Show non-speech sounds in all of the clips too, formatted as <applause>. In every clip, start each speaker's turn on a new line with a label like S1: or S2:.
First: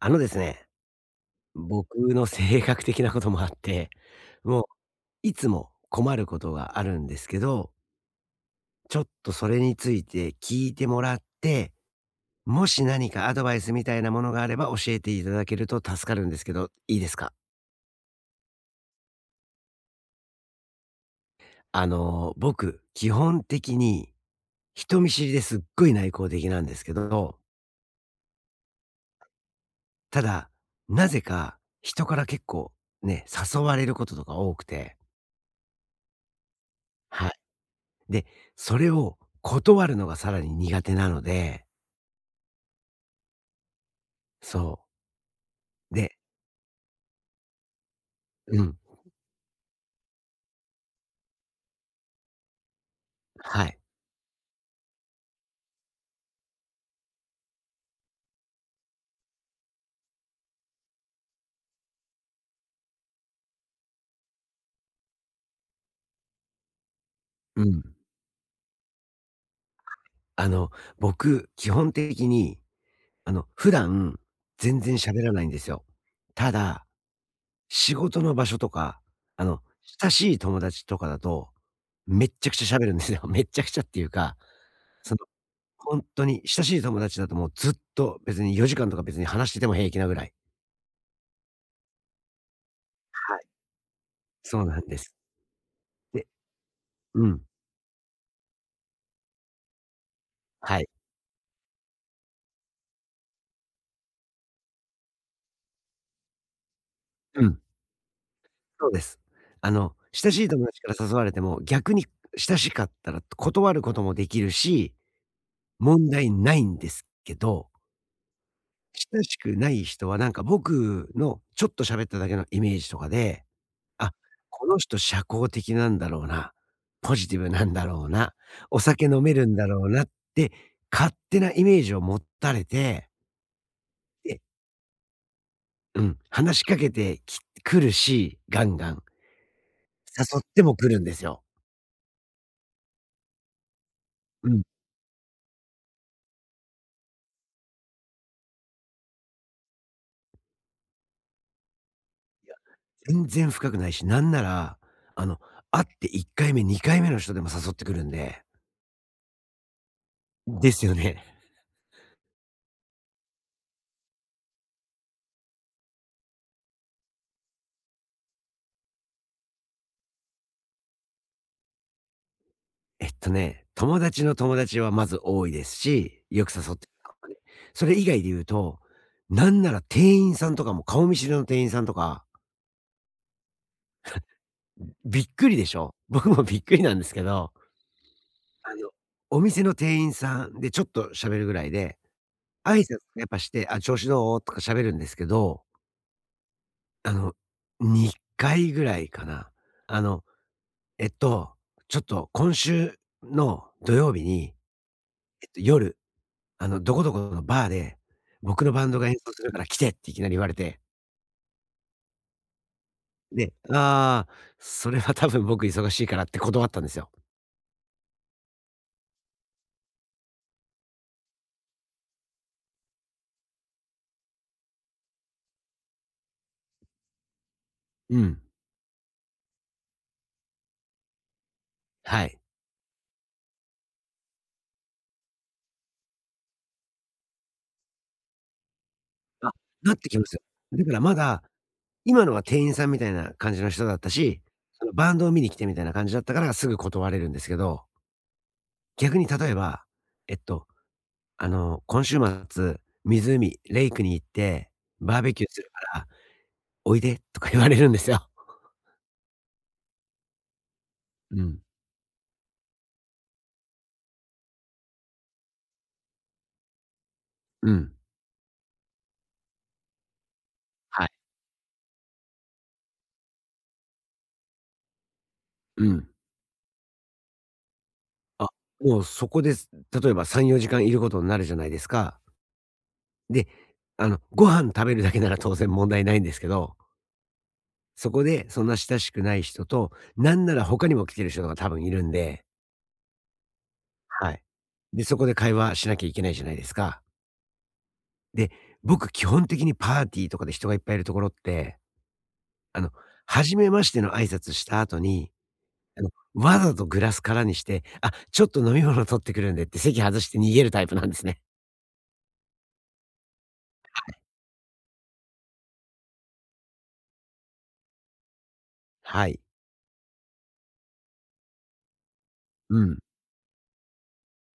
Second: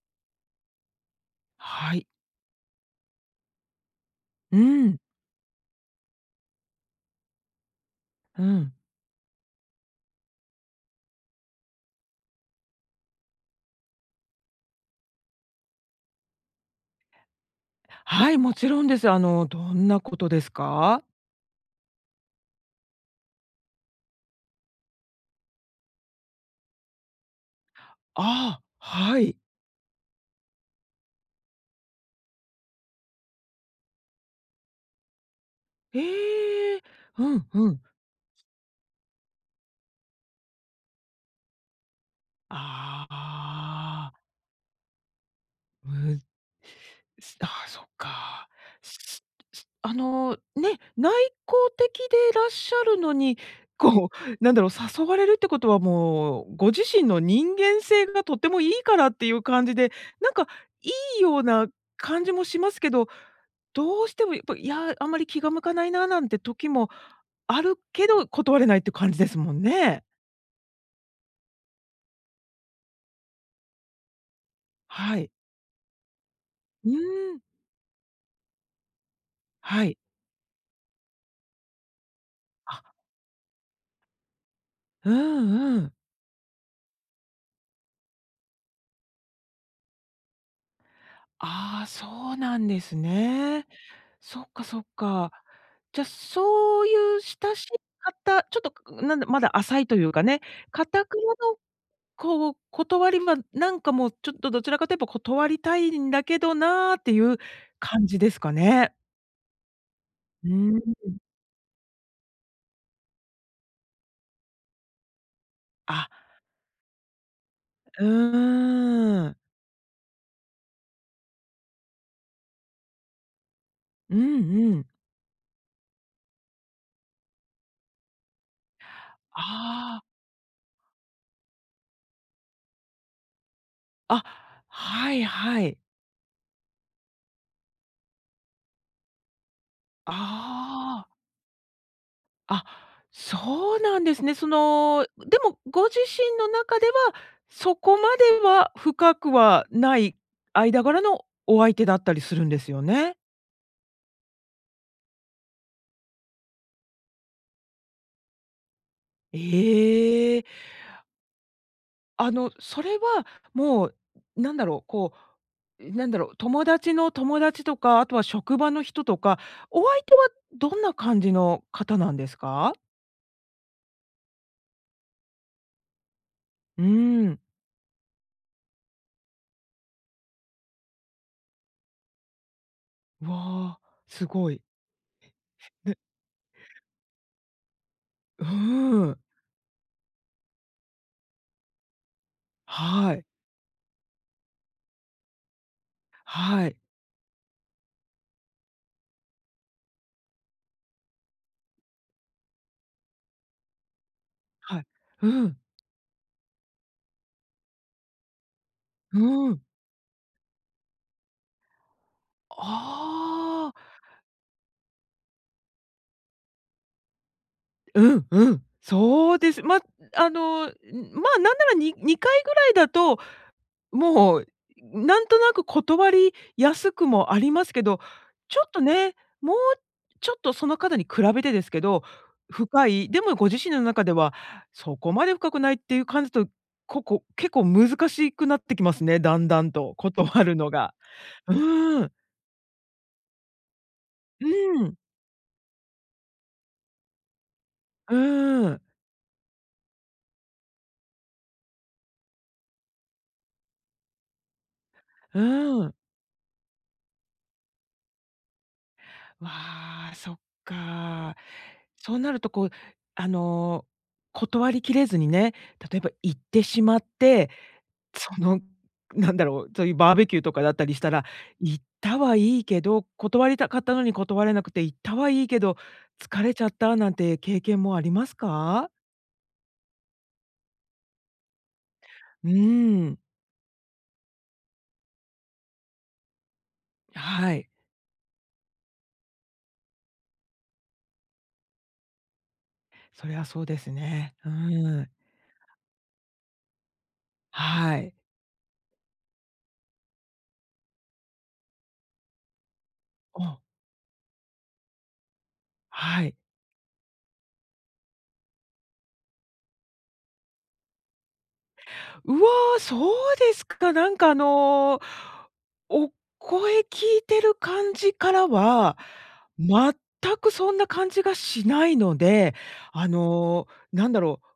S1: ですね、僕
S2: はい。
S1: の性格的なこともあって、
S2: う
S1: もう
S2: ん、
S1: いつも困ることがあるんですけど、
S2: うん。
S1: ちょっとそれについて聞いてもらって、もし何かアドバイスみたいなものがあれば教えていただけると助かるんですけど、いいですか？
S2: はい、もちろんです。どんなことですか？
S1: 僕、基本的に人見知りですっごい内向的なんですけど、
S2: ああ、はい。
S1: ただ、なぜか人から結構ね、誘われることとか多くて、
S2: ええ、
S1: はい。
S2: うんうん。
S1: で、それを断るのがさらに苦手なので、
S2: ああ、
S1: そう。で、
S2: むああ、そっか。
S1: うん、
S2: すすあの、ね、内向的でいらっしゃるのに、
S1: はい。
S2: こう、なんだろう、誘われるってことはもう、ご自身の人間性がとてもいいからっていう感じで、なんかいいような感じもしますけど、どうしてもやっぱ、いや、あんまり気が向かないななんて時もあ
S1: う
S2: る
S1: ん。
S2: けど、断れないって感じですもんね。
S1: あの、僕、基本的に、普段、全然
S2: は
S1: 喋
S2: い。
S1: らないんですよ。ただ、
S2: うーん、
S1: 仕事の場所とか、あの、
S2: はい。
S1: 親しい友達とかだと、めっちゃくちゃ喋る
S2: あ、
S1: んですよ。<laughs> めっちゃくちゃっていうか、
S2: う
S1: その、
S2: んうん。
S1: 本当に親しい友達だともうずっと別に4時間とか別に話してても平気なぐらい。
S2: ああ、そうなんです
S1: はい。
S2: ね。そっ
S1: そ
S2: か
S1: うな
S2: そっ
S1: んです。
S2: か。じゃ、
S1: で、
S2: そういう
S1: うん。
S2: 親しい方、ちょっと、くなんだ、まだ浅いというかね、
S1: は
S2: 頑
S1: い。
S2: なのこう、断りはなんかもうちょっとどちらかといえば断りたいんだけどなっていう
S1: うん。
S2: 感じですか
S1: そう
S2: ね。
S1: です。親し
S2: う
S1: い友
S2: ー
S1: 達から
S2: ん。
S1: 誘われても、逆に親しかったら断ることもできるし、
S2: あ
S1: 問題ないんですけど、
S2: う
S1: 親
S2: ー
S1: し
S2: ん。
S1: くない人はなんか僕のちょっと喋っただけのイメージとかで、あ、
S2: うん
S1: こ
S2: う
S1: の
S2: ん。
S1: 人社交的なんだろうな、ポジティブなんだろうな、お酒飲めるんだろう
S2: あ
S1: なって勝手なイメージを持たれて、
S2: あ、
S1: で、
S2: あ、はいはい。
S1: うん、話しかけて来るし、ガンガン。誘っても来るん
S2: あ
S1: ですよ。
S2: あ、あ、そうなんですね。
S1: うん。
S2: でもご自身の中では、そこまでは深くはない間柄のお相手だったりするんですよね。
S1: 全然深くないし、なんなら、あの、会って1回目、2回目の人でも誘ってくるんで。
S2: ええ。
S1: ですよね。
S2: それはもう、なんだろう、こなんだろう、友達の友達とか、あとは職場の人とか、お相手はどんな感じの方なんですか？
S1: ね、友達の友達はまず多いですし、よく誘っ
S2: う
S1: てく
S2: ー
S1: る。
S2: ん。
S1: それ以外で言うと、なんなら店員さんとかも、顔見知りの店員さんとか、
S2: わあ、すごい。
S1: びっくりでしょ？
S2: ね
S1: 僕もびっくりなんですけど、
S2: うー
S1: あの、
S2: ん。
S1: お店の店員さんでちょっと喋るぐらいで、挨拶
S2: はい。
S1: やっぱして、「あ、調子どう？」とか喋るんですけど、
S2: はい。
S1: あの、2回ぐらいかな、あのえっと、ちょっと今週の土曜日に、
S2: はい。うん。
S1: 夜、どこどこのバーで、僕のバンドが演奏す
S2: う
S1: るか
S2: ん。
S1: ら来てっていきなり言われて、で、
S2: ああ。
S1: ああ、それは多分僕忙しいからって断ったんですよ。
S2: うんうん。そうです。ま、あの、ん、ま、なんならに2回ぐらいだともう、なんとなく断りやすくもありますけど、
S1: うん。
S2: ちょっとね、もうちょっとその方に比べてですけど、
S1: はい。
S2: 深い、でもご自身の中ではそこまで深くないっていう感じと、ここ結構難しくなってきますね、だん
S1: あ、
S2: だん
S1: な
S2: と
S1: ってきますよ。
S2: 断るの
S1: だか
S2: が。
S1: らまだ、
S2: うーん、
S1: 今のは店員さんみたいな感じの人だったし、
S2: う
S1: その
S2: ん、
S1: バンドを見に来てみたいな感じだったからすぐ断れるんですけど、
S2: うん、
S1: 逆に例えば、えっと、今週末、湖、レイクに行って、バーベ
S2: う
S1: キューする
S2: ーん。
S1: からおいでとか言われるんですよ。
S2: わあ、そっか。
S1: うん。
S2: そうなるとこう、あの、断りきれずにね、例えば行ってしまって
S1: うん。
S2: その、そういうバーベキューとかだったりし
S1: はい。
S2: たら、行ったはいいけど、断りたかったのに断れなくて、行ったはいいけど、
S1: うん。
S2: 疲れちゃったなんて経験もあります
S1: あ、
S2: か？
S1: もうそこです。例えば3、4時間いることになるじゃないですか。
S2: うーん、
S1: で、ご飯食べるだけなら当然問題ないんですけど、
S2: はい、
S1: そこでそんな親しくない人と、なんなら他にも来てる人が多分いるんで、
S2: そりゃそうです
S1: は
S2: ね。
S1: い。
S2: うー
S1: で、
S2: ん、
S1: そこで会話しなきゃいけないじゃないですか。
S2: はい。
S1: で、僕基本的にパーティーとかで人がいっぱいいるところって、あの、
S2: お、
S1: 初めましての挨拶した後に、
S2: はい。
S1: わざとグラス空にして、あ、ちょっと飲み物取ってくるんでって席外して逃げるタイプなんですね。
S2: うわ、そうですか。お声聞いてる感じからは、
S1: はい。
S2: 全くそんな感じがしないので、
S1: うん。
S2: あの、なんだろう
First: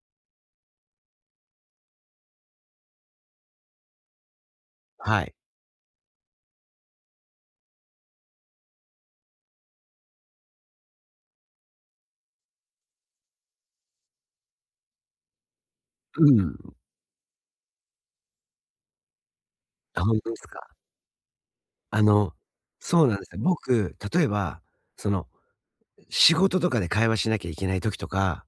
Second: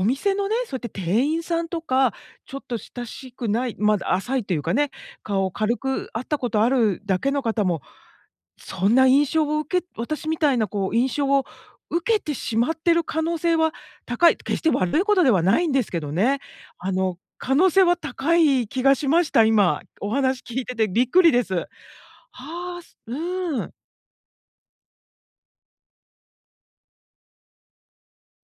S2: お店のね、そうやって店員さんとか、ちょっと親しくない、まだ浅いというかね、
S1: はい。
S2: 顔を軽く会ったことあるだけの方も、そんな印象を私みたいな印象を受けてしまってる可能性は高い、決して悪いことではないんですけど
S1: う
S2: ね。
S1: ん。
S2: 可能性は高い気がしました、今。
S1: あ、
S2: お
S1: ほんとで
S2: 話
S1: すか。
S2: 聞いててびっくりです。は
S1: あの、
S2: あ、す
S1: そうなんですよ。
S2: うん。
S1: 僕、例えば、その、仕事とかで会話しなきゃいけない時とか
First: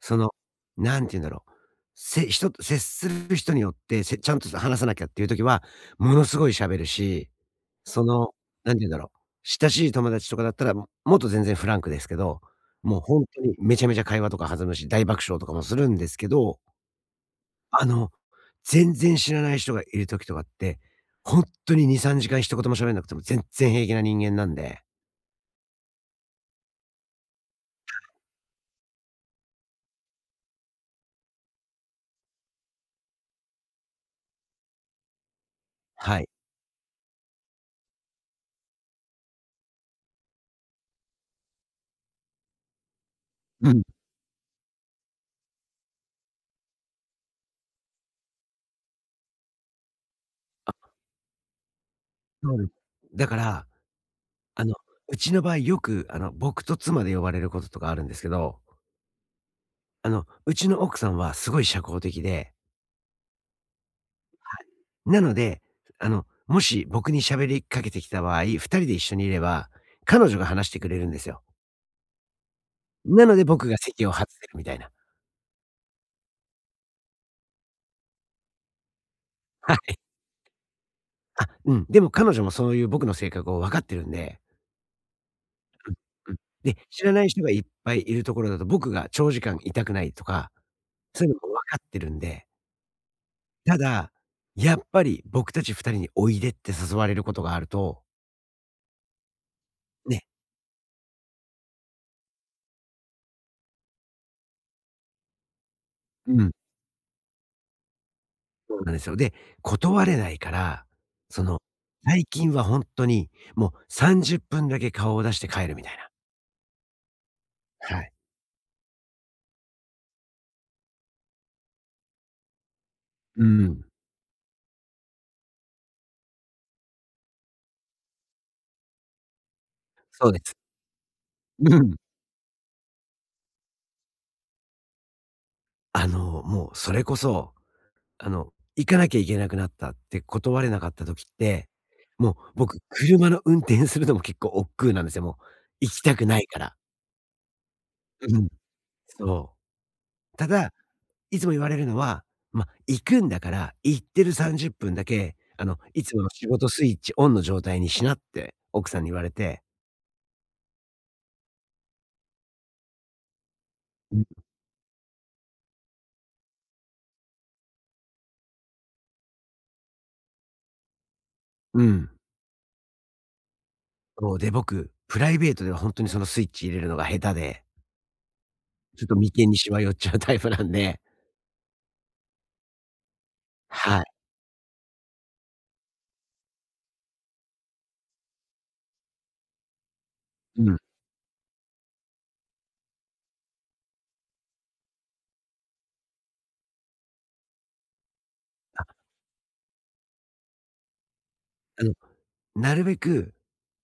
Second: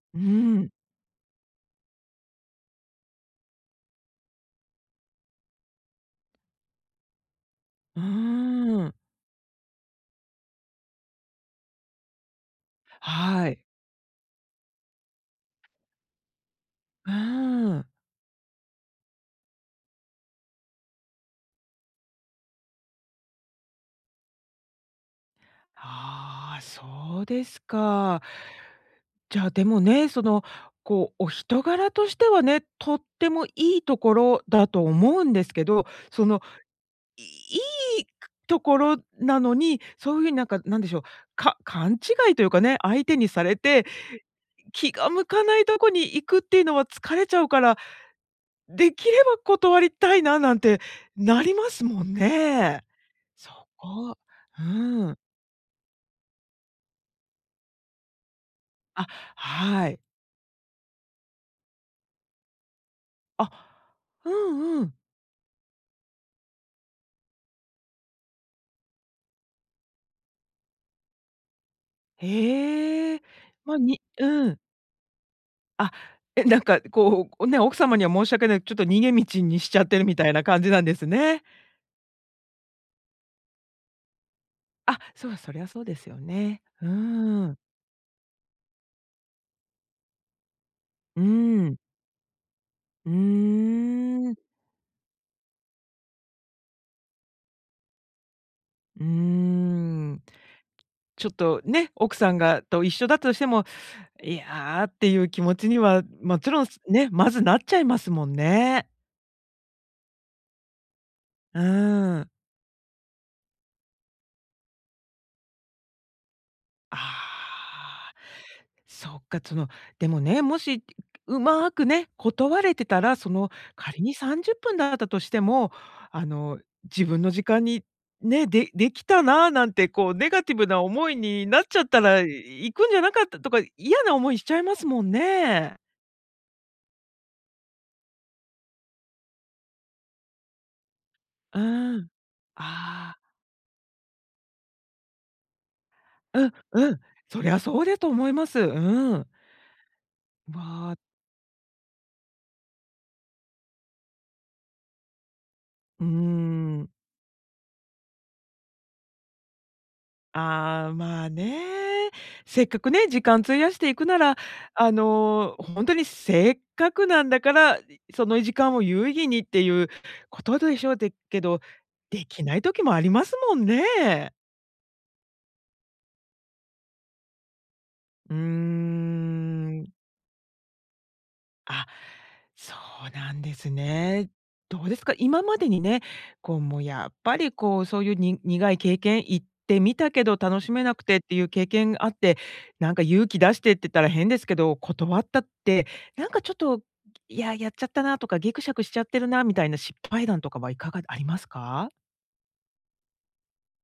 S1: そ
S2: う
S1: の、
S2: ん。
S1: なんて言うんだろう、人と接する人によって、ちゃんと話さなきゃっていう時は、ものすごい喋るし、
S2: うー
S1: その、何て言うん
S2: ん。
S1: だろう、親しい友達とかだったら、もっと全然フランクですけど、もう本当
S2: は
S1: に
S2: い。
S1: めちゃめちゃ会話とか弾むし、大爆笑とかもするんですけど、
S2: うー
S1: あ
S2: ん。
S1: の、全然知らない人がいる時とかって、本当に2、3時間一言も喋んなくても全然平気な人間なんで。
S2: ああ、そうですか。じゃあ、でもね、お人柄としてはね、とってもいいところだと思うんですけど、
S1: は
S2: そ
S1: い。
S2: の、いいところなのに、そういうふうになんか、なんでしょう、勘違いというかね、相手にされ
S1: うん、
S2: て、気が向かないとこに行くっていうのは疲れちゃうから、できれば断りたいななんてなりますもん
S1: そうです。
S2: ね。
S1: だか
S2: そ
S1: ら
S2: こ、う
S1: あの、う
S2: ん。
S1: ちの場合よく、僕と妻で呼ばれることとかあるんですけど、
S2: あ、はい。
S1: うちの奥さんはすごい社交的で、
S2: あ、うんうん。
S1: なので、もし僕に喋りかけてきた場合、二人で一緒にいれば、彼女が話してくれるんですよ。
S2: へえ。
S1: なので僕
S2: ま
S1: が
S2: あ、に
S1: 席を外せ
S2: う
S1: る
S2: ん。
S1: みたいな。
S2: あ、え、なんかこう、ね、奥様には申し訳ない、ちょっと逃げ道に
S1: <laughs>
S2: し
S1: は
S2: ちゃっ
S1: い。
S2: てるみたいな感じなんですね。
S1: あ、うん。でも彼女もそういう僕の性格を分かってるんで、
S2: あ、そう、そりゃそうですよ
S1: うん、うん。
S2: ね。
S1: で、
S2: う
S1: 知らない人
S2: ー
S1: がい
S2: ん。
S1: っぱいいるところだと僕が長時間いたくないとか、
S2: う
S1: そういうのも分
S2: ーん。
S1: かってるんで、
S2: う
S1: ただ、
S2: ーん。
S1: やっぱり僕たち2人においでって誘われることがあると、
S2: うー
S1: ね、
S2: ん。ちょっとね、奥さんがと一緒だとしても、いやっていう気持ちには、
S1: う
S2: も
S1: ん、
S2: ちろん、まずなっちゃいますもん
S1: そう
S2: ね。
S1: なんですよ。で、断れないから、そ
S2: う
S1: の、
S2: ー
S1: 最
S2: ん。
S1: 近はほんとに、もう30分だけ顔を出して帰るみたいな。
S2: ああ。
S1: はい。
S2: そっか、でもね、もし、うまくね、断れてたら、
S1: うん。
S2: 仮に30分だったとしても、あの、自分の時間に、ね、できたななんて、
S1: そ
S2: ネ
S1: うで
S2: ガ
S1: す。
S2: ティブな思いになっ
S1: う
S2: ちゃっ
S1: ん。
S2: たら、行くんじゃなかったとか、嫌な思いしちゃいますもんね。
S1: もうそれこそ、行かなきゃいけなくなったって断れなかった時っ
S2: う
S1: て、
S2: ん。
S1: もう僕、
S2: ああ、
S1: 車の運転するのも結構億劫なんですよ、もう。行きたくな
S2: う
S1: い
S2: ん、
S1: から。
S2: うん。そりゃそうだと
S1: う
S2: 思いま
S1: ん。
S2: す。うん。
S1: そう。ただ
S2: わあ、
S1: いつも言われるのは、ま、行くんだから、行ってる30分だけ、い
S2: うー
S1: つもの仕事ス
S2: ん。
S1: イッチオンの状態にしなって奥さんに言われて、
S2: ああ、まあね。せっかくね、時間費やしていくなら、ほんとにせっかくなんだから、その時間を有意義にっていうことでしょうでけど、
S1: うん。
S2: できない時もありますもんね。
S1: そう、で、僕、プライベートではほんとにそのスイッチ入れるのが下手で、
S2: うー
S1: ちょっと眉間にしわ
S2: ん。
S1: 寄っちゃうタイプなんで、
S2: あそうなんです
S1: はい。
S2: ね。どうですか？今までにね、もうやっぱりそういうに苦い経験、行ってみたけど楽
S1: う
S2: し
S1: ん。
S2: めなくてっていう経験があって、なんか勇気出してって言ったら変ですけど、断ったって、なんかちょっと、いや、やっちゃったなとか、ギクしャく
S1: あ、
S2: しちゃってるなみたいな失敗談とかはいかがあります
S1: あ
S2: か？
S1: の、なるべく、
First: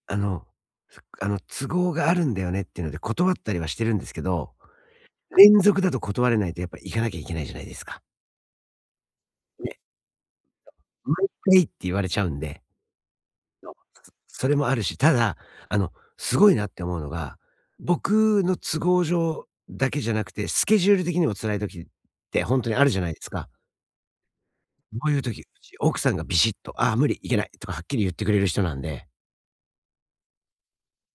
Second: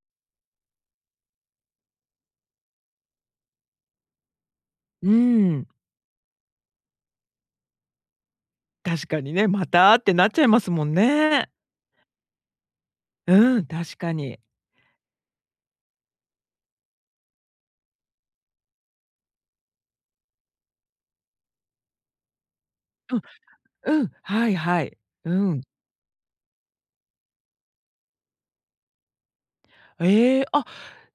S1: あの、すあの、都合があるんだよねっていうので断ったりはしてるんですけど、
S2: う
S1: 連
S2: ん、
S1: 続だと断れないとやっぱ行かなきゃいけないじゃないですか。
S2: 確かにね、ま
S1: ね、
S2: たってなっちゃいますもん
S1: 毎
S2: ね。
S1: 回って言われちゃうんで。
S2: うん、確
S1: そう、
S2: かに。
S1: それもあるし、ただ、あの、すごいなって思うのが、僕の都合上だけじゃなくて、スケジュール的にも辛い時って本当にあるじゃないです
S2: う
S1: か。
S2: ん、うん、はいはい。
S1: こういう
S2: う
S1: 時、う
S2: ん。
S1: ち奥さんがビシッと、「ああ、無理、いけない」とかはっきり言ってくれる人なんで、
S2: ええ、あ、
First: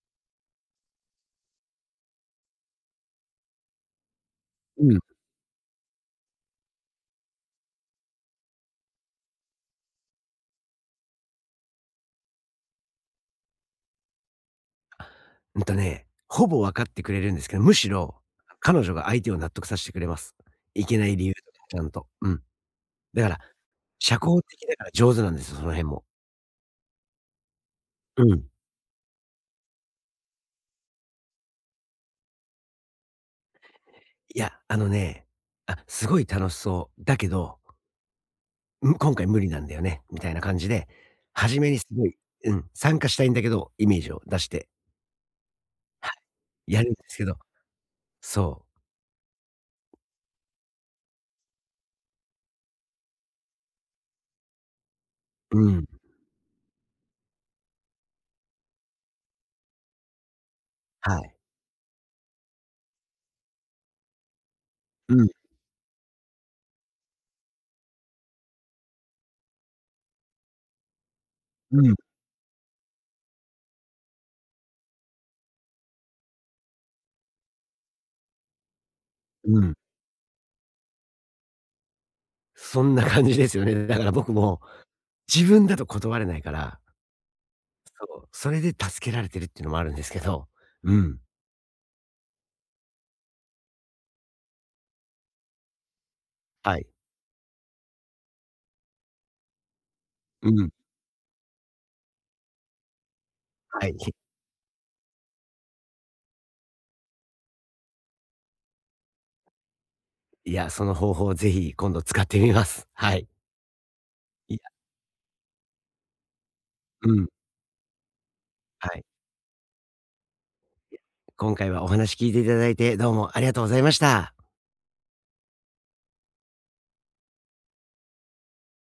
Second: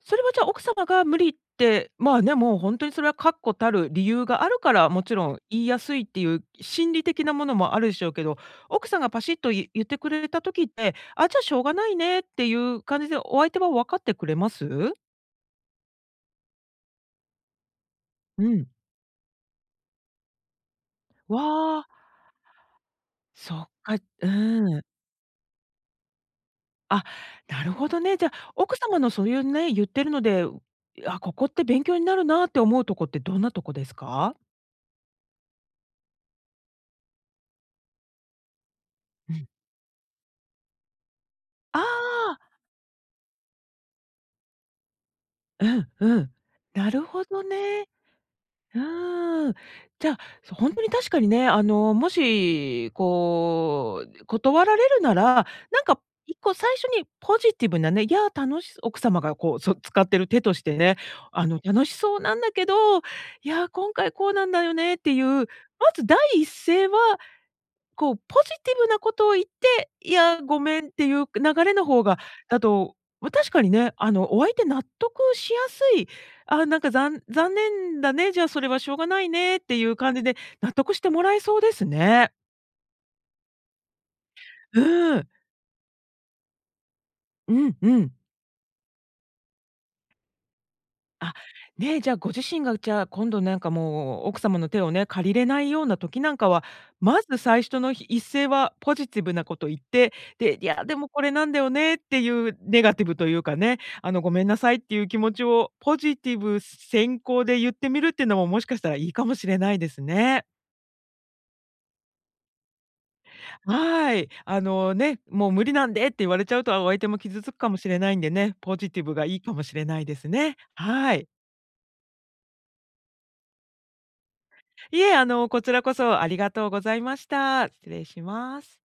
S2: それはじゃあ奥様が無理って、まあね、もうほんとにそれは確固たる理由があるから、
S1: うん。
S2: もちろん言いやすいっていう心理的なものもあるでしょうけど、奥さんがパシッと言ってくれた時って、あ、じゃあしょうがないねっていう感じでお相手は分かってくれます？
S1: ほぼ分かってくれるんですけど、むしろ、
S2: うん。
S1: 彼女が相手を納得させてくれます。いけない理由
S2: わ
S1: とかちゃ
S2: あ、
S1: んと。うん。だから、
S2: そっか、
S1: 社
S2: う
S1: 交的だ
S2: ん。
S1: から上手なんですよ、その辺も。
S2: あ、なるほどね。
S1: う
S2: じゃ
S1: ん。
S2: あ、奥様のそういうね、言ってるので、あ、ここって勉強になるなって思うとこってどんなとこですか？
S1: いや、ね、あ、すごい楽しそう。だけど、今回
S2: う
S1: 無
S2: ん。
S1: 理なんだよね、みたいな感じで、初めに
S2: あ
S1: すごい、
S2: あ。
S1: うん、参加したいんだけど、イメージを出して、
S2: うん
S1: は
S2: うん。
S1: い、や
S2: な
S1: るんで
S2: る
S1: す
S2: ほ
S1: けど、
S2: どね。
S1: そ
S2: うーん。じゃあ、ほんとに確かにね、もし、断られるなら、な
S1: う、う
S2: ん
S1: ん、
S2: か一個最初にポジティブなね、いや、奥様が使ってる手としてね、
S1: はい、
S2: 楽しそうなんだけど、いや、今回こうなんだよねって
S1: う
S2: いう、
S1: ん、
S2: まず第一声はポジティブなことを言って、いや、ごめんっていう流れの
S1: うん、
S2: 方が、だと、ま、確かにね、お相手納得しやすい、あ、なんか、残念だね、じゃあ、それはしょうがないね
S1: う
S2: っ
S1: ん。
S2: ていう感じで納得してもらえそうですね。
S1: そんな感じですよね。だから僕も、
S2: うん。
S1: 自分だと断れないから、
S2: うんうん。
S1: そう、それで助けられてるっていうのもあるんですけど、うん、
S2: あ、ね、じゃあご自身がじゃあ今度なんかもう奥様の手をね、借りれないような時なんかは、
S1: はい、
S2: まず最初の一声はポジティブなこと言って、
S1: う
S2: で、い
S1: ん、
S2: やでもこれなんだよねっていうネガティブというかね、
S1: はい。
S2: ごめんなさいっていう気持ちをポジティブ先行で言ってみるっていうのももしかしたらいいかもしれないですね。
S1: いや、その方法をぜひ今度使ってみます。はい。
S2: はい。
S1: いや、
S2: あのね、もう無理なんでって言われちゃうと、お相手
S1: う
S2: も
S1: ん、
S2: 傷つくかもしれないんでね、ポジ
S1: は
S2: テ
S1: い。
S2: ィブがいいかもしれないですね。はい。
S1: 今回はお話聞いていただいて、どうもありがとうございました。
S2: いえ、こちらこそありがとうございました。失礼します。